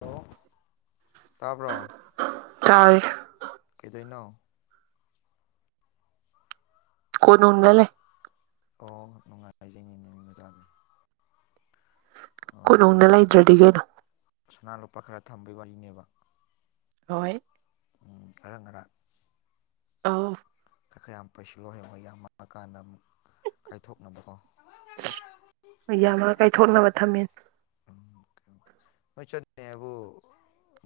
hello ꯇꯥꯕ꯭ꯔꯣ ꯇꯥꯏꯌꯦ ꯀꯩꯗꯣꯏꯅꯣ ꯀꯣꯅꯨꯡꯗ ꯂꯩ ꯑꯣ ꯅꯨꯡꯉꯥꯏꯖꯩꯅꯤꯅꯦ ꯃꯤ ꯃꯆꯥꯗꯤ ꯑꯣ ꯀꯣꯅꯨꯡꯗ ꯂꯩꯗ꯭ꯔꯗꯤ ꯀꯩꯅꯣ ꯁꯅꯥ ꯂꯨꯄꯥ ꯈꯔ ꯊꯝꯕꯒꯤ ꯋꯥꯔꯤꯅꯦꯕ ꯍꯣꯏ ꯎ ꯑꯔꯪꯒꯔꯥꯛ ꯑꯥꯎ ꯈ ꯈꯔ ꯌꯥꯝ ꯄꯩꯁꯤꯜꯂꯣ ꯍꯡꯉ ꯌꯥꯝꯃ ꯀꯥꯟꯗ ꯑꯃꯨꯛ ꯀꯥꯏꯊꯣꯛꯅꯕꯀꯣ ꯌꯥꯝꯃ ꯑꯣ ꯀꯥꯏꯊꯣꯛꯅꯕ ꯊꯝꯃꯦ [unintelligible] ꯅꯣꯏ ꯆꯠꯂꯤꯅꯦ ꯍꯥꯏꯕꯨ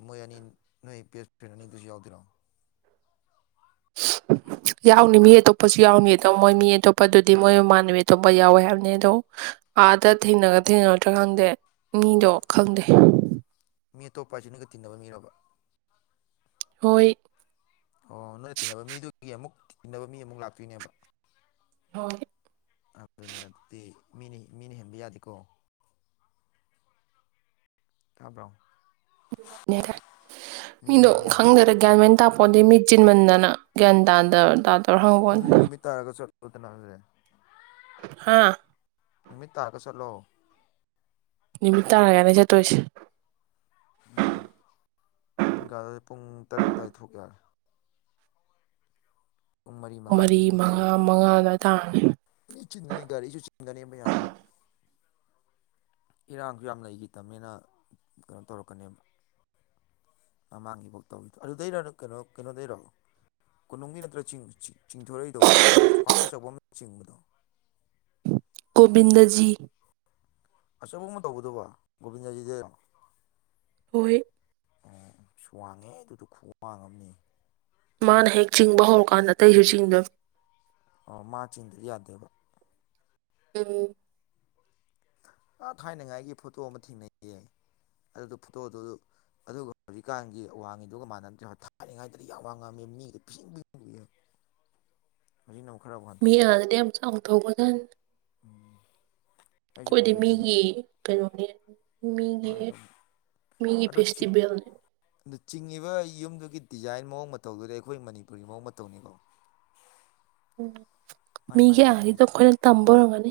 ꯃꯣꯏ ꯑꯅꯤ ꯅꯣꯏ ꯕꯦꯁꯐ꯭ꯔꯦꯟ ꯑꯅꯤꯗꯨꯁꯨ ꯌꯥꯎꯗꯣꯏꯔꫭ [inaudible] ꯌꯥꯎꯅꯤ ꯃꯤ ꯑꯇꯣꯞꯄꯁꯨ ꯌꯥꯎꯅꯤ ꯑꯗꯣ ꯃꯣꯏ ꯃꯤ ꯑꯇꯣꯞꯄ ꯑꯗꯨꯗꯤ ꯃꯣꯏ ꯏꯃꯥꯟꯅꯕꯤ ꯑꯇꯣꯞꯄ ꯌꯥꯎꯋꯦ ꯍꯥꯏꯕꯅꯤ ꯑꯗꯣ ꯑꯥꯗ ꯊꯦꯡꯅꯒ ꯊꯦꯡꯅꯔꯗ꯭ꯔꯥ ꯈꯪꯗꯦ ꯃꯤꯗꯣ ꯈꯪꯗꯦ ꯃꯤ ꯑꯇꯣꯞꯄ ꯑꯁꯤꯅꯒ ꯇꯤꯟꯅꯕ ꯃꯤꯔꯕ ꯍꯣꯏ ꯑꯣ ꯅꯣꯏꯅ ꯇꯤꯟꯅꯕ ꯃꯤꯗꯨꯒꯤ ꯑꯃꯨꯛ ꯇꯤꯟꯅꯕ ꯃꯤ ꯑꯃꯨꯛ ꯂꯥꯛꯇꯣꯏꯅꯦꯕ ꯍꯣꯏ ꯑꯗꯨꯅꯦ ꯑꯗꯨꯗꯤ ꯃꯤꯅꯤ ꯃꯤꯅ ꯍꯦꯟꯕ ꯌꯥꯗꯦꯀꯣ ꯇꯥꯕ꯭ꯔꯣ ꯃꯤꯅ ꯍꯦꯟꯕ ꯌꯥꯗꯦꯕ [unintelligible] ꯒ꯭ꯌꯥꯟ ꯃꯦꯟ ꯇꯥꯄꫭꯇꯦ ꯃꯤ ꯆꯤꯟꯃꯟꯗꯅ ꯒ꯭ꯌꯥꯟ ꯇꯥꯗ ꯇꯥꯗ ꯑꯗꯨꯗꯤ ꯅꯨꯃꯤꯠ ꯇꯥꯔꯒ ꯆꯠꯂꯨꯗ ꯑꯗꯨꯗꯤ ꯍꯥꯥ ꯅꯨꯃꯤꯠ ꯇꯥꯔꯒ ꯆꯠꯂꯣ ꯅꯨꯃꯤꯠ ꯇꯥꯔꯒꯥꯏꯅ ꯆꯠꯇꯣꯏꯁꯦ ꯎꯝ ꯄꯨꯡ ꯀ ꯄꯨꯡ ꯇꯔꯨꯛ ꯑꯗꯨꯗꯥꯏ ꯊꯣꯛꯀꯦ ꯍꯥꯏꯔꯦ ꯄꯨꯡ ꯄ ꯃꯔꯤ ꯃꯉꯥꯗꯒꯤꯗꯤ ꯃꯤ ꯆꯤꯟ ꯃꯉꯥ ꯃꯉꯥꯗ ꯇꯥꯦ ꯆꯤꯟꯒꯅꯤ ꯒꯥꯔꯤꯁꯨ ꯆꯤꯟꯒꯅꯤ ꯃꯌꯥꯝꯅ ꯏꯔꯥꯡꯁꯨ ꯌꯥꯝ ꯂꯩꯈꯤꯇꯕꯅꯤꯅ ꯀꯩꯅꯣ ꯇꯧꯔꯛꯀꯅꯦꯕ ꯃꯃꯥꯡꯒꯤꯐꯧ ꯇꯧꯔꯤꯗꯣ ꯑꯗꯨꯗꯩꯔꯣ ꯀꯩꯅꯣ ꯀꯩꯅꯣꯗꯩꯔꯛꯣ ꯀꯣꯅꯨꯡꯒꯤ ꯅꯠꯇ꯭ꯔ ꯆꯤꯡ ꯆꯤꯡꯊꯣꯔꯛꯏꯗꯧꯕ ꯈ꯭ꯋꯥꯏ ꯑꯆꯧꯕ ꯑꯃ ꯆꯤꯡꯕ ꯒꫭꯕꯤꯟꯗꯖꯤ ꯑꯆꯧꯕ ꯑꯃ ꯇꯧꯕꯗꯕꯨ ꯒꯣꯕꯤꯟꯗꯖꯤꯗꯩꯔꫭ ꯍꯣꯏ ꯁ ꯋꯥꯡꯉꯦ ꯑꯗꯨꯗ ꯈꯋꯥꯡꯉꯝꯅꯤ ꯃꯥꯅ ꯍꯦꯛ ꯆꯤꯡꯕ ꯍꯧꯔꯀꯥꯟꯗ ꯑꯇꯩꯁꯨ ꯆꯤꯡꯗꯣꯏꯕ ꯑꯣ ꯃꯥ ꯆꯤꯡꯗ ꯌꯥꯗꯦꯕ ꯑꯝ ꯑꯥ ꯊꯥꯏꯅꯉꯥꯏꯒꯤ ꯐꯣꯇꯣ ꯑꯃ ꯊꯦꯡꯅꯩꯌꯦ ꯑꯗꯨꯗ ꯐꯣꯇꯣꯗꯨ ꯑꯗꯨꯒ ꯍꯧꯖꯤꯛꯀꯥꯟꯒꯤ ꯑꯋꯥꯡꯉꯤꯗꯨꯒ ꯃꯥꯟꯅꯗ꯭ꯔꯦ ꯊꯥꯏꯔꯤꯉꯩꯗꯗꯤ ꯌꯥꯝ ꯋꯥ ꯉꯥꯡꯝꯃꯤꯕ ꯃꯤꯗ ꯄꯤꯁꯤꯟ ꯄꯕ [inaudible] ꯍꯧꯖꯤꯛ ꯅꯝ ꯈꯔꯥꯎ ꯋꯥ ꯃꯤ ꯑꯜꯗ ꯌꯥꯝꯁꯨ ꯑꯊꯒ ꯎꯝ ꯑꯩꯈꯣꯏꯗꯤ ꯃꯤꯒꯤ ꯀꯩꯅꯣꯅꯦ ꯃꯤꯒꯤ ꯃꯥꯅ ꯇꯧꯕ ꯃꯤꯒꯤ ꯐꯦꯁꯇꯤꯚꯦꯜꯅꯦ ꯑꯗ ꯆꯤꯡꯉꯤꯕ ꯌꯨꯝꯗꯨꯒꯤ ꯗꯤꯖꯥꯏꯟ ꯃꯑꯣꯡ ꯃꯇꯧꯗꯨꯗꯤ ꯑꯩꯈꯣꯏ ꯃꯅꯤꯄꯨꯔꯒꯤ ꯃꯑꯣꯡ ꯃꯇꯧꯅꯤꯀꯣ ꯎꯝ ꯃꯥꯏ ꯃꯥꯏ ꯃꯤꯒꯤ ꯂꯝꯒꯤ ꯑꯥꯔꯤꯗꯣ ꯑꯩꯈꯣꯏꯅ ꯇꯝꯕꯔꯝꯒꯅꯤ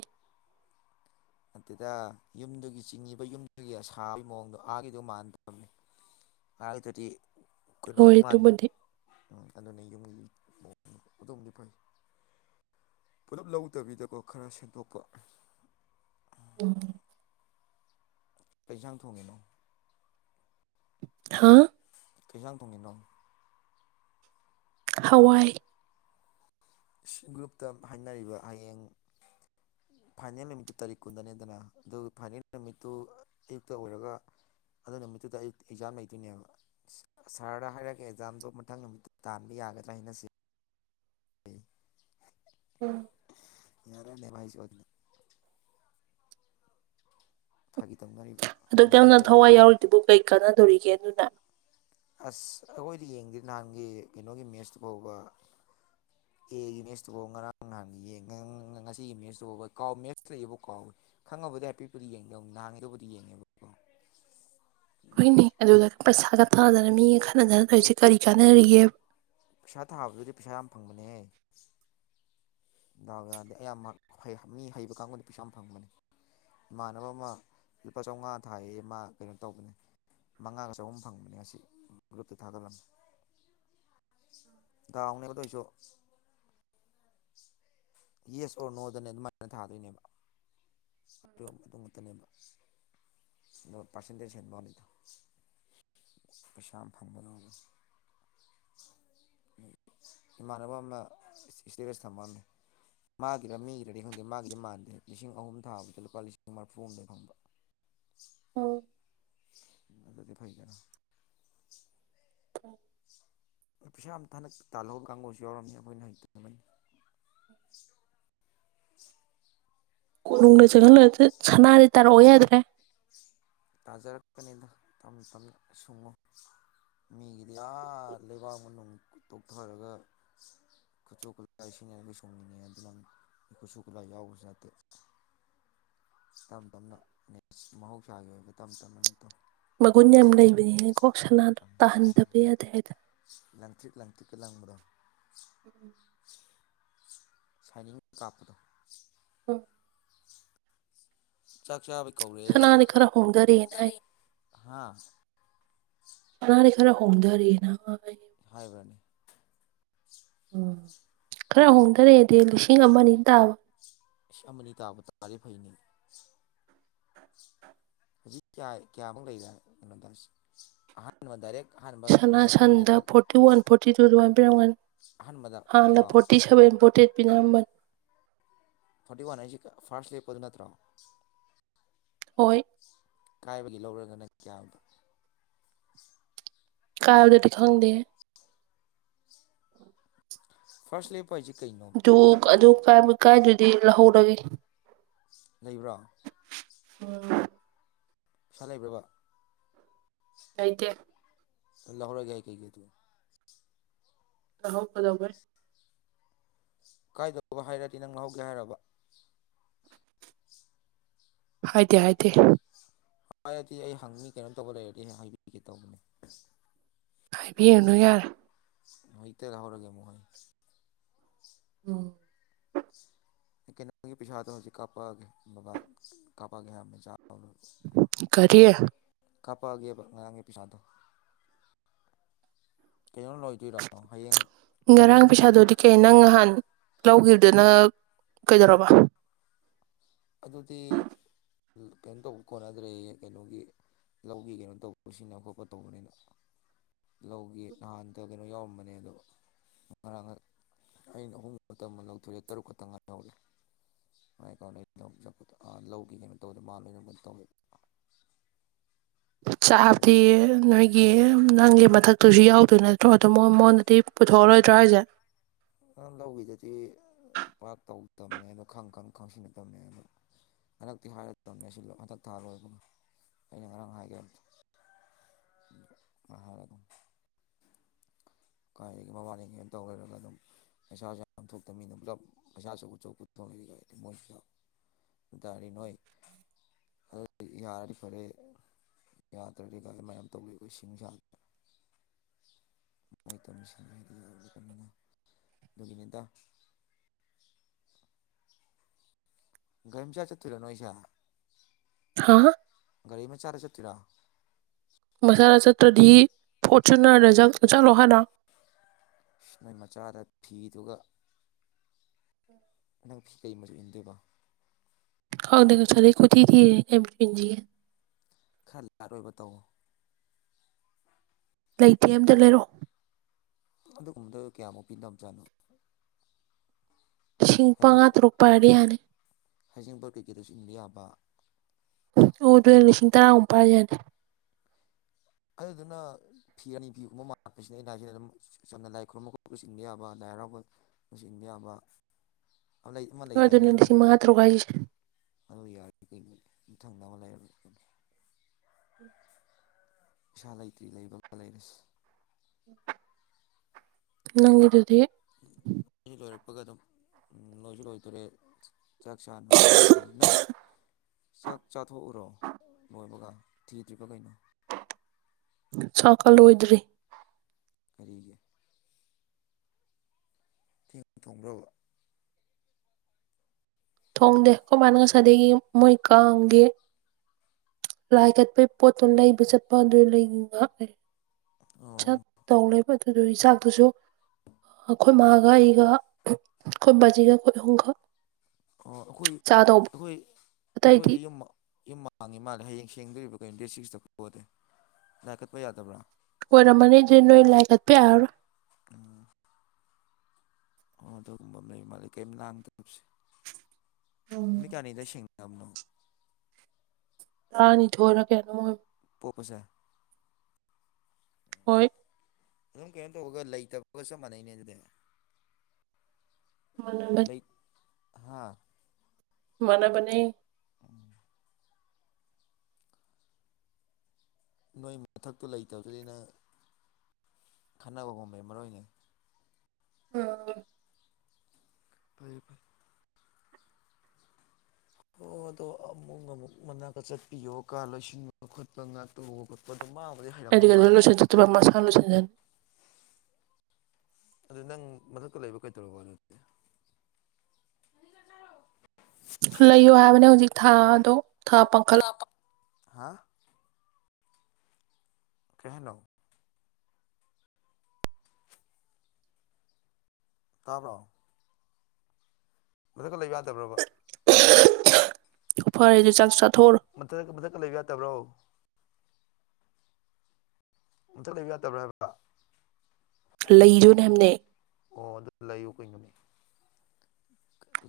ꯑꯗꯨꯗ ꯌꯨꯝꯗꯨꯒꯤ ꯆꯤꯡꯉꯤꯕ ꯌꯨꯝꯗꯨꯒꯤ ꯑ ꯁꯥꯥꯕꯒꯤ ꯃꯑꯣꯡꯗꯣ ꯑꯥꯒꯤꯗꯣ ꯃꯥꯟꯅꯗꯕꯅꯤ ꯍꯥꯏ ꯇꯗꯤ ꯀꯩꯅꯣꯃꯅꯤ ꯂꯣꯏꯔꯤꯗꯨꯕꯨꯗꯤ ꯎꯝ ꯑꯗꯨꯅ ꯌꯨꯝꯒꯤ ꯑꯗꯨꯗꯣꯝꯗꯤ ꯐꯩ ꯄꯨꯂꯞ ꯂꯧꯗꯕꯤꯗꯀꯣ ꯈꯔ ꯁꯦꯝꯗꯣꯛꯄ ꯑꯣ ꯀꯩꯁꯥꯡ ꯊꯣꯡꯉꯤꯅꯣ ꯍꯥꯥ ꯀꯩꯁꯥꯡ ꯊꯣꯡꯉꯤꯅꯣ ꯍꯋꯥꯏ ꯒ꯭ꯔꯨꯞꯇ ꯍꯥꯏꯅꯔꯤꯕ ꯍꯌꯦꯡ ꯐꯥꯏꯅꯦꯜ ꯅꯨꯃꯤꯠꯇꯨ ꯇꯥꯔꯤꯛ ꯀꯨꯟꯗꯅꯦꯗꯅ ꯑꯗꯨꯒ ꯐꯥꯏꯅꯦꯜ ꯅꯨꯃꯤꯠꯇꯨ ꯑꯌꯨꯛꯇ ꯑꯣꯏꯔꯒ ꯑꯗꯨ ꯅꯨꯃꯤꯠꯇꯨꯗ ꯑꯌꯨꯛꯇ ꯑꯦꯛꯖꯥꯝ ꯂꯩꯗꯣꯏꯅꯦꯕ ꯁꯥꯔꯗ ꯍꯥꯏꯔꯛꯒꯦ ꯑꯦꯛꯖꯥꯝꯗꯣ ꯃꯊꯪ ꯅꯨꯃꯤꯠꯇ ꯇꯥꯟꯕ ꯌꯥꯒꯗ꯭ꯔꯥ ꯍꯥꯏꯅꯁꯤ ꯎꯝ ꯌꯥꯔꯦ ꯂꯦ ꯍꯥꯏꯁꯣ ꯑꯗꯨꯅ ꯐꯥꯒꯤ ꯇꯧꯅꯔꯤꯕ ꯑꯗꯨꯛ ꯃꯌꯥꯝꯗꯨ ꯌꯥꯝꯅ ꯂ ꯌꯦꯡ ꯊꯋꯥꯏ ꯉꯅꯤ ꯌꯥꯎꯔꯤꯗꯨꯕꯨ ꯀꯩ ꯀꯥꯟꯅꯗꯧꯔꯤꯒꯦ ꯑꯗꯨꯅ ꯑꯁ ꯑꯩꯈꯣꯏꯗꯤ ꯌꯦꯡꯗꯦ ꯅꯍꯥꯟꯒꯤ ꯀꯩꯅꯣꯒꯤ ꯃꯦꯁꯇꯨ ꯐꯥꯎꯕ ꯑꯦꯒꯤ ꯃꯦꯠꯁꯇꯨꯐꯥꯎ ꯉꯔꯥꯡ ꯅꯍꯥꯟ ꯌꯦꯡ ꯉꯁꯤꯒꯤ ꯃꯦꯠꯁꯇꯨꯐꯥꯎꯕ ꯀꯥꯎ ꯃꯦꯠꯁ ꯂꯩꯌꯦꯕ ꯀꯥꯎꯋꯦ ꯈꯪꯉꯕꯕꯨꯗꯤ ꯍꯥꯏꯐꯦꯄꯨꯗꯤ ꯌꯦꯡꯗꯧ ꯅꯍꯥꯟꯉ ꯑꯗꯨꯕꯨꯗꯤ ꯌꯦꯡꯉꯦꯕꯀꯣ ꯍꯏꯅꯤ ꯑꯗꯨꯒ ꯄꯩꯁꯥꯒ ꯇꯥꯗꯅ ꯃꯤꯒ ꯈꯠꯅꯗꯅ ꯇꯧꯔꯤꯁꯦ ꯀꯔꯤ ꯀꯥꯟꯅꯔꯤꯒꯦꯕ ꯄꯩꯁꯥ ꯊꯥꯕꯗꯨꯗꯤ ꯄꯩꯁꯥ ꯌꯥꯝ ꯐꯪꯕꯅꯦꯍ ꯗꯥꯎ ꯌꯥꯔꯗꯤ ꯑꯌꯥꯝꯕ ꯃꯤ ꯍꯩꯕ ꯀꯥꯡꯕꯨꯗꯤ ꯄꯩꯁꯥ ꯌꯥꯝ ꯐꯪꯕꯅꯤ ꯏꯃꯥꯟꯅꯕ ꯑꯃ ꯂꯨꯄꯥ ꯆꯧꯉꯥ ꯊꯥꯏꯌꯦ ꯃꯥ ꯀꯩꯅꯣ ꯇꯧꯕꯅꯦ ꯃꯉꯥꯒ ꯆꯍꯨꯝ ꯐꯪꯕꯅꯦ ꯑꯁꯤ ꯒ꯭ꯔꯨꯞꯇ ꯊꯥꯒꯠꯂꯝꯃꯤ ꯗꯥꯎꯅꯦ ꯗꯣꯢꯁꯨ ꯌꯦꯁ ꯑꯣꯔ ꯅꯣꯗꯅꯦ ꯑꯗꯨꯃꯥꯏꯅ ꯊꯥꯗꯣꯏꯅꯦꯕ ꯐꯝ ꯑꯗꯨꯃꯛꯇꯅꯦꯕ ꯢꯁꯅꯣꯠ ꯄꯔꯁꯦꯟꯇꯦꯖ ꯍꯦꯠꯕ ꯋꯥꯠꯂꯤꯗ ꯄꯩꯁꯥꯝ ꯐꯪꯕ ꯂꯣꯕ ꯏꯃꯥꯟꯅꯕ ꯑꯃ ꯏꯁꯇꯦꯔꯦꯁ ꯊꯥꯝꯑꯝꯃꯤ ꯃꯥꯒꯤꯔ ꯃꯤꯒꯤꯔꯗꯤ ꯈꯪꯗꯦ ꯃꯥꯒꯤꯗꯤ ꯃꯥꯟꯗꯦ ꯂꯤꯁꯤꯡ ꯑꯍꯨꯝ ꯊꯥꯕꯗ ꯂꯨꯄꯥ ꯂꯤꯁꯤꯡ ꯃꯔꯔꯤꯐꯨ ꯍꯨꯝꯗꯣꯢ ꯐꯪꯕ ꯎꯝ ꯎꯝ ꯑꯗꯨꯗꯤ ꯐꯩꯗꯅ ꯄꯩꯁꯥ ꯌꯥꯝ ꯊꯥꯅ ꯇꯥꯜꯍꯧꯕ ꯀꯥꯡꯕꯨꯁꯨ ꯌꯥꯎꯔꯝꯃꯤ ꯑꯩꯈꯣꯏꯅ ꯍꯩꯇꯅꯤ ꯀꯣꯅꯨꯡꯗ ꯆꯪꯍꯜꯂꯗꯤ ꯁꯅꯥꯗꯤ ꯇꯥꯔꯛꯑꯣ ꯌꯥꯗ꯭ꯔꯦ ꯇꯥꯖꯔꯛꯄꯅꯤꯗ ꯇꯞ ꯇꯞꯅ ꯁꯨꯡꯉꯨ ꯃꯤꯒꯤꯗꯤ ꯑꯥ ꯂꯩꯕꯥꯛ ꯃꯅꯨꯡ ꯇꯣꯛꯊꯔꯒ ꯈꯨꯠꯁꯨ ꯈꯨꯠꯂꯥꯏ ꯁꯤꯖꯤꯟꯅꯔꯒꯤ ꯁꯨꯡꯉꯤꯅꯦ ꯑꯗꯨꯅ ꯈꯨꯠꯁꯨ ꯈꯨꯠꯂꯥꯏ ꯌꯥꯎꯕꯁꯨ ꯅꯠꯇꯦ ꯇꯞ ꯇꯞꯅ ꯃꯍꯧꯁꯥꯒꯤ ꯑꯣꯏꯕ ꯇꯞ ꯇꯞꯅ ꯑꯗꯨ ꯇꯧ ꯃꯒꯨꯟ ꯌꯥꯝ ꯂꯩꯕꯅꯤꯅꯦ ꯀꯣꯛ ꯁꯅꯥꯗꯣ ꯇꯥꯍꯟꯗꯕ ꯌꯥꯗꯦ ꯍꯥꯏꯗ ꯂꯡꯊ꯭ꯔꯤꯛ ꯂ꯭ꯡꯊ꯭ꯤꯛꯛꯀ ꯂꯡꯕꯗꯣ ꯎꯝ ꯁꯥꯏꯅꯤꯡ ꯀꯥꯞꯄꯗꯣ ꯑꯣ ꯆꯥꯛ ꯆꯥꯕꯩ ꯀꯧꯔꯦ ꯑꯗꯣ ꯁꯅꯥꯗꯤ ꯈꯔ ꯍꯣꯡꯗꯔꯦꯅ ꯍꯥꯏ ꯍꯥ ꯁꯅꯥꯗꯤ ꯈꯔ ꯍꯣꯡꯗꯔꯦꯅ ꯍꯥꯢ ꯍꯥꯏꯕ꯭ꯔꯅꯦ ꯎꯝ ꯈꯔ ꯍꯣꯡꯗꯔꯦꯗꯤ ꯂꯤꯁꯤꯡ ꯑꯃ ꯑꯅꯤ ꯇꯥꯕ ꯑꯁꯤ ꯑꯃꯅꯤ ꯇꯥꯕꯨ ꯇꯥꯔꯗꯤ ꯐꯩꯅꯦ ꯍꯧꯖꯤꯛ ꯀꯌꯥ ꯀꯌꯥꯃꯨꯛ ꯂꯩꯕꯦ ꯑꯅꯣꯗꯥꯁ ꯑ ꯑꯍꯥꯟꯕ ꯗꯥꯏꯔꯦꯛ ꯍꯥꯟꯕ ꯁꯅꯥ ꯃꯇꯨꯝꯗꯩ ꯁꯟꯗ ꯀꯛ ꯐꯣꯔꯇꯤ ꯋꯥꯟ ꯐꯣꯔꯇꯤ ꯇꯨ ꯑꯗꯨꯃꯥꯏꯅ ꯄꯤꯔꯝꯒꯅꯤ ꯑꯍꯟꯕꯗ ꯀꯣ ꯍꯥꯟꯅ ꯐꯣꯔꯇꯤ ꯁꯚꯦꯟ ꯐꯣꯔꯇꯤ ꯑꯩꯠ ꯄꯤꯅꯔꯝꯕꯅꯤ ꯐꯣꯔꯇꯤ ꯋꯥꯟ ꯍꯥꯢꯁꯦ ꯐꯥꯁ ꯂꯦꯞꯄ ꯗꯨ ꯅꯠꯇ꯭ꯔꯣ ꯍꯣꯏ ꯀꯥꯏꯕꯒꯤ ꯂꯧꯔꯒꯅ ꯀꯌꯥꯗꯣ ꯀꯥꯏꯕꯗꯗꯤ ꯈꯪꯗꯦ ꯐꯥꯁ ꯂꯦꯞꯄ ꯁꯦ ꯀꯩꯅꯣ ꯑꯗꯨ ꯑꯗꯨ ꯀ ꯀꯥꯏꯗꯨꯗꯤ ꯂꯧꯍꯧꯔꯒꯦ ꯂꯩꯕ꯭ꯔꯣ ꯑꯣꯝ ꯄꯩꯁꯥ ꯂꯩꯕ꯭ꯔꯕ ꯂꯩꯩꯗꯤꯦ ꯑꯜꯍꯔꯒꯦ ꯀꯩꯒꯦ ꯇ ꯀ ꯍꯧ ꯀꯗꯕ ꯀꯥꯏꯗꯧꯕ ꯍꯥꯏꯔꯗꯤ ꯅꯪ ꯂꯧꯍꯧꯒꯦ ꯍꯥꯏꯔꯕ ꯍꯥꯏꯗꯦ ꯍꯥꯏꯗꯦ ꯍꯥꯏꯔꯗꯤ ꯑꯩ ꯍꯪꯅꯤ ꯀꯩꯅꯣꯝ ꯇꯧꯕ ꯂꯩꯔꯗꯤ ꯍꯌꯦꯡ ꯍꯥꯏꯕꯤꯒꯦ ꯇꯧꯕꯅꯦ ꯍꯥꯏꯕꯤꯌꯥꯅꯨ ꯌꯥꯔꯦ ꯃꯩꯇ ꯔꯍꯧꯔꯒꯦꯃꯣꯍꯣꯏ ꯑꯣ ꯀꯩꯅꯣꯒꯤ ꯄꯩꯁꯥꯗ ꯍꯧꯖꯤꯛ ꯀꯥꯞꯄꯑꯒꯦ ꯕꯕꯥ ꯀꯥꯞꯄꯑꯒꯦ ꯍꯥꯢꯔꯝꯕ ꯆꯥꯑꯣ ꯀꯔꯤꯦ ꯀꯥꯞꯄꯛꯑꯒꯦꯕ ꯉꯔꯥꯡꯒꯤ ꯄꯩꯁꯥꯗꯣ ꯀꯩꯅꯣ ꯂꯣꯏꯗꯣꯏꯔꯣ ꯍꯌꯦꯡ ꯉꯔꯥꯡ ꯃꯊꯪ ꯄꯩꯁꯥꯗꯨꯣꯗꯤ ꯀꯩ ꯅꯪ ꯅꯍꯥꯟ ꯂꯧꯈꯤꯕꯗꯨꯅ ꯀꯩꯗꯧꯔꯕ ꯑꯗꯨꯗꯤ ꯀꯩꯅꯣ ꯇꯧꯕ ꯀꯣꯟꯅꯗ꯭ꯔꯦ ꯀꯩꯅꯣꯒꯤ ꯂꯧꯒꯤ ꯀꯩꯅꯣ ꯇꯧꯕ ꯁꯤꯅ ꯈꯣꯠꯄ ꯇꯧꯕꯅꯤꯅ ꯂꯧꯒꯦ ꯅꯍꯥꯟꯗ ꯀꯩꯅꯣ ꯌꯥꯎꯔꯝꯕꯅꯦ ꯑꯗꯣ ꯉꯔꯥꯡ ꯑꯩꯅ ꯑꯍꯨꯝ ꯃꯇꯝ ꯑꯃ ꯂꯧꯊꯣꯛꯌꯦ ꯇꯔꯨꯛ ꯈꯛꯇꯪ ꯉꯥꯏꯍꯧꯔꯦ ꯀ ꯂꯧꯈꯤꯅꯦꯅ ꯇꯧꯕꯗ ꯃꯥꯜꯂꯣꯏ ꯇꯧꯒ [inaudible] ꯂꯧ ꯆꯥꯛꯇꯤ ꯅꯣꯏꯒꯤ ꯅꯪꯒꯤ ꯃꯊꯛꯇꯨꯁꯨ ꯌꯥꯎꯗꯣꯏ ꯅꯠ ꯇ꯭ꯔꯣ ꯑ [inaudible] ꯗꯨ ꯃꯣꯏ ꯃꯉꯣꯟꯗꯗꯤ ꯄꯨꯊꯣꯛꯑꯔꯣꯏꯗ꯭ꯔꯥ ꯍꯥꯏꯁꯦ ꯅꯪ ꯂꯧꯋꯤꯗꯨꯗꯤ ꯃꯥ ꯇꯧꯗꯕꯅꯦ ꯈꯪ ꯈꯪ ꯈꯪꯁꯤꯟꯅꯗꯕꯅꯦ ꯑꯗꯨ ꯍꯟꯗꯛꯇꯤ ꯍꯥꯏꯔꯗꯕꯅꯦ ꯁꯤ ꯍꯟꯗꯛ ꯊꯥꯔꯣꯏꯕꯅ ꯑꯩꯅ ꯉꯔꯥꯡ ꯍꯥꯏꯒꯦ ꯑ ꯀꯥꯏꯗꯒꯤ ꯃꯃꯥꯡꯗꯒꯤꯗꯒꯤꯝ ꯇꯧ ꯂꯩꯔꯒ ꯑꯗꯨꯝ ꯄꯩꯁꯥꯁꯨ ꯌꯥꯝ ꯊꯣꯛꯇꯅꯤꯅ ꯄꯨꯂꯞ ꯄꯩꯁꯥꯁꯨꯧꯧꯕꯆꯧ ꯄꯨꯊꯣꯛꯅꯔꯤꯒꯗꯤ ꯃꯣꯏ ꯄꯨꯂꯞ ꯇꯔꯤ ꯅꯣꯏ ꯑꯗꯨ ꯌꯥꯔꯗꯤ ꯐꯔꯦ ꯌꯥꯗ꯭ꯔꯗꯤ ꯀꯥꯏ ꯃꯌꯥꯝ ꯇꯧꯔ ꯑꯩꯈꯣꯏ ꯁꯤꯡꯁꯗ꯭ꯔꯅ ꯃꯣꯏ ꯇꯧꯃꯤꯁ ꯍꯥꯏꯗꯤ ꯌꯧꯔꯔꯕꯅꯤꯅ ꯑꯗꯨꯒꯤꯅꯦꯗ ꯒꯟꯖꯥ ꯆ ꯇꯤꯔꯅꯣꯖ ꯍꯥꯥ ꯒꯥꯔꯤ ꯃꯆꯥꯗ ꯆꯠꯇꯣꯏꯔꯥ ꯃꯆꯥꯗ ꯆꯠꯇ꯭ꯔꯗꯤ ꯐꯣꯔꯆꯨꯅꯔꯗ ꯆꯠꯂꯣ ꯍꯥꯢꯔꯣ ꯅꯣꯏ ꯃꯆꯥꯗ ꯐꯤꯗꯨꯒ ꯅꯪ ꯐꯤ ꯀꯩ ꯃꯆꯨ ꯏꯟꯗꯣꯏꯕ ꯈꯪꯗꯦ ꯉꯥꯁꯥꯏꯗꯩ ꯀꯣꯏꯊꯤ ꯊꯤꯔꯤ ꯈꯔ ꯂꯥꯠꯣꯏꯕ ꯇꯧꯋꯣ [inaudible] ꯂꯩꯇꯦ ꯑꯝꯇ ꯂꯩꯔꯛꯑꯣ ꯑꯗꯨꯒꯨꯝꯕꯗꯣ ꯀꯌꯥꯃꯨꯛ ꯄꯤꯅꯕꯆꯥꯠꯅꯣ ꯂꯤꯁꯤꯡ ꯃꯉꯥ ꯇꯔꯨꯛ ꯄꯥꯏꯔꯗꯤ ꯌꯥꯅꯤ ꯍꯩꯖꯦꯡꯕꯣꯠ ꯀꯩꯀꯩꯗꯁꯨ ꯏꯟꯕ ꯌꯥꯕ ꯑꯣ ꯑꯗꯨꯅ ꯂꯤꯁꯤꯡ ꯇꯔꯥꯃꯨꯛ ꯄꯥꯏ ꯌꯥꯅꯤ ꯑꯗꯨꯗꯨꯅ ꯐꯤ ꯑꯅꯤ ꯐꯤꯒꯨꯝꯕ ꯃꯥꯛꯄꯁꯤꯅ ꯑꯩꯅꯥꯏꯁꯤꯗ ꯑꯗꯨꯝ ꯆꯝꯅ ꯂꯥꯏ ꯈꯨꯣꯏꯔꯨꯝꯝꯕ ꯈꯣꯠꯂꯒ ꯆꯤꯡꯕ ꯌꯥꯕ ꯂꯥꯏ ꯍꯔꯥꯎꯕ [inaudible] ꯅ ꯢꯤꯟꯕ ꯌꯥꯕꯥ ꯑꯃ ꯍꯣꯏ ꯂꯩꯗꯥꯏꯅꯦ ꯑꯗꯨꯅ ꯑꯗꯨꯝ ꯂꯤꯁꯤꯡ ꯃꯉꯥ ꯇꯔꯨꯛ ꯍꯥꯏꯁꯦ ꯑꯗꯨ ꯌꯥꯔꯗꯤ ꯀꯩꯅꯣ ꯃꯊꯪ ꯃꯊꯪ ꯂꯩꯔ ꯔꯣꯏ ꯀꯩꯅꯣ ꯄꯩꯁꯥ ꯂꯩꯇ꯭ꯔꯤ ꯂꯩꯕꯒ ꯑꯃ ꯂꯩꯔꯁꯤ ꯅꯪꯒꯤꯗꯨꯗꯤ ꯁꯤ ꯂꯣꯏꯔꯛꯄꯒ ꯑꯗꯨꯝ ꯂꯣꯏꯁꯨ ꯂꯣꯏꯗꯣꯔꯦ ꯆꯥꯛ ꯆꯥꯅꯕ ꯇꯧꯔꯕꯅꯤ ꯅꯪ ꯆꯥꯛ ꯆꯥꯊꯣꯛꯎꯔꯣ ꯂꯣꯏꯕꯒ ꯊꯤꯗ꯭ꯔꯤꯕ ꯀꯩꯅꯣ ꯆꯥꯛꯀ ꯂꯣꯏꯗ꯭ꯔꯤ ꯀꯔꯤꯒꯤ ꯊꯦꯡꯅ ꯊꯣꯡꯕ꯭ꯔꯕꯥ ꯊꯣꯡꯗꯦ ꯈꯣꯢ ꯃꯥꯅ ꯉꯁꯥꯢꯗꯒꯤ ꯃꯣꯏ ꯀꯥꯡꯒꯤ ꯂꯥꯏ ꯀꯠꯄꯩ ꯄꯣꯠꯇꯣ ꯂꯩꯕ ꯆꯠꯄ ꯑꯗꯨ ꯂꯩ ꯑꯣ ꯆꯠꯇꯧ ꯂꯩꯕ ꯑꯗꯨꯗꯨꯒꯤ ꯆꯥꯛꯇꯨꯁꯨ ꯑꯩꯈꯣꯏ ꯃꯥꯥꯒ ꯑꯩꯒ ꯑꯩꯈꯣꯏ ꯕꯥꯖꯤꯒ ꯑꯩꯈꯣꯏ ꯑꯍꯨꯝꯈꯥꯛ ꯑꯣ ꯑꯩꯈꯣꯏ ꯑꯩꯈꯣꯏ ꯑꯇꯩꯗꯤ ꯑꯩꯈꯣꯏꯗꯤ ꯌꯨꯝ ꯍꯥꯡꯉꯤ ꯃꯥꯜꯂꯦ ꯍꯌꯦꯡ ꯁꯦꯡꯗꯣꯔꯤꯕ ꯀꯩꯅꯣ ꯗꯦꯠ ꯁꯤꯛꯁꯇ ꯄꯣꯗꯦ ꯂꯥꯏ ꯀꯠꯄ ꯌꯥꯗꯕ꯭ꯔꯥ ꯑꯣꯏꯔꯝꯃꯅꯤ ꯗꯨꯗꯤ ꯅꯣꯏ ꯂꯥꯏ ꯀꯠꯄ ꯌꯥꯔꯔꯣꯢ ꯎꯥ ꯑꯣ ꯑꯗꯨꯒꯨꯝꯕ ꯑꯃ ꯂꯩ ꯃꯥꯜꯂꯤ ꯀꯔꯤꯝ ꯂꯥꯡꯗꯕꯁꯦ ꯎꯝ ꯅꯨꯃꯤꯠ ꯀꯌꯥꯅꯤꯗ ꯁꯦꯡꯅꯕꯅꯣ ꯇꯔꯥ ꯊꯣꯏꯔ ꯀꯩꯅꯣꯝ ꯑꯣꯏꯕꯅꯦ ꯄꯣꯞꯄꯁꯦ ꯍꯣꯏ ꯑꯗꯨꯝ ꯀꯩꯅꯣ ꯇꯧꯔꯒ ꯂꯩꯇꯕꯒ ꯆꯞ ꯃꯥꯟꯅꯩꯅꯦ ꯑꯗꯨꯗꯤ ꯃꯥꯟꯅꯕ ꯂꯩꯛ ꯍꯥꯥ ꯃꯥꯟꯅꯕꯅꯦ ꯎꯝ ꯅꯣꯏ ꯃꯊꯛꯇꯨ ꯂꯩꯇꯕꯗꯨꯗꯩ ꯅꯪ ꯈꯟꯅ ꯍꯧꯕꯝ ꯂꯩꯔꯝꯃꯔꯣꯏꯅꯦ ꯎꯝ [inaudible] ꯐꯩꯌꯦ ꯐꯩꯌꯦ ꯑꯣ ꯑꯗꯣ ꯑꯃꯨꯛ ꯑꯃꯨꯛ ꯃꯅꯥꯛꯇ ꯆꯠꯄꯤꯌꯣ ꯀꯥ ꯂꯣꯏꯁꯤꯟꯕ ꯈꯣꯠꯄ ꯉꯥꯛ ꯇꯨ ꯈꯣꯠ [inaudible] ꯄꯗꯣ ꯃꯥꯡꯕꯨꯗꯤ ꯍꯩꯔꯝꯗꯧ ꯃꯥꯜꯂꯤꯗꯣ ꯆꯥꯠꯂꯣ ꯃꯁꯥꯅ ꯂꯣꯢꯖꯤꯟꯆꯅꯤ ꯑꯗꯨ ꯅꯪ ꯃꯊꯛ ꯂꯩꯕ ꯀꯩꯗꯧꯔꯕ ꯑꯗꯨꯗꯤ ꯂꯩꯌꯣ ꯍꯥꯏꯕꯅꯦ ꯍꯧꯖꯤꯛ ꯊꯥꯗꯣ ꯊꯥ ꯄꯥꯡꯈꯠꯂ [unintelligible] ꯍꯥ ꯀꯩꯍꯥꯏꯅꯣ ꯇꯥꯕ꯭ꯔꯣ ꯃꯊꯛꯇ ꯂꯩꯕ ꯌꯥꯗꯕ꯭ꯔꯕ ꯐꯔꯦꯗꯤ ꯆꯥꯛ ꯆꯥꯊꯣꯛꯎꯔꯣ ꯃꯊꯛ ꯃꯊꯛꯇ ꯂꯩꯕ ꯌꯥꯗꯕ꯭ꯔꯣ ꯃꯊꯛ ꯂꯩꯕ ꯌꯥꯗꯕ꯭ꯔꯥ ꯍꯥꯏꯕ ꯂꯩꯖꯨꯅꯦ ꯍꯥꯏꯝꯅꯦ ꯑꯣ ꯑꯗꯨ ꯂꯩꯥꯎ ꯀꯩꯅꯣꯅꯦ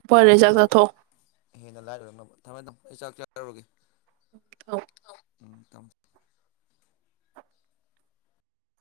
ꯀ ꯐꯔꯦ ꯆꯥꯛ ꯀꯨꯝꯃꯤꯡꯒꯗ ꯆꯥꯊꯣꯛꯑꯣ ꯍꯦꯟꯅ ꯂꯥꯏꯠ ꯑꯣꯏꯔꯛꯅꯕ ꯊꯃꯦ ꯊꯝ ꯑꯩ ꯆꯥꯛ ꯆꯥꯔꯣꯒꯦ ꯑꯧ ꯎꯝ ꯊꯝ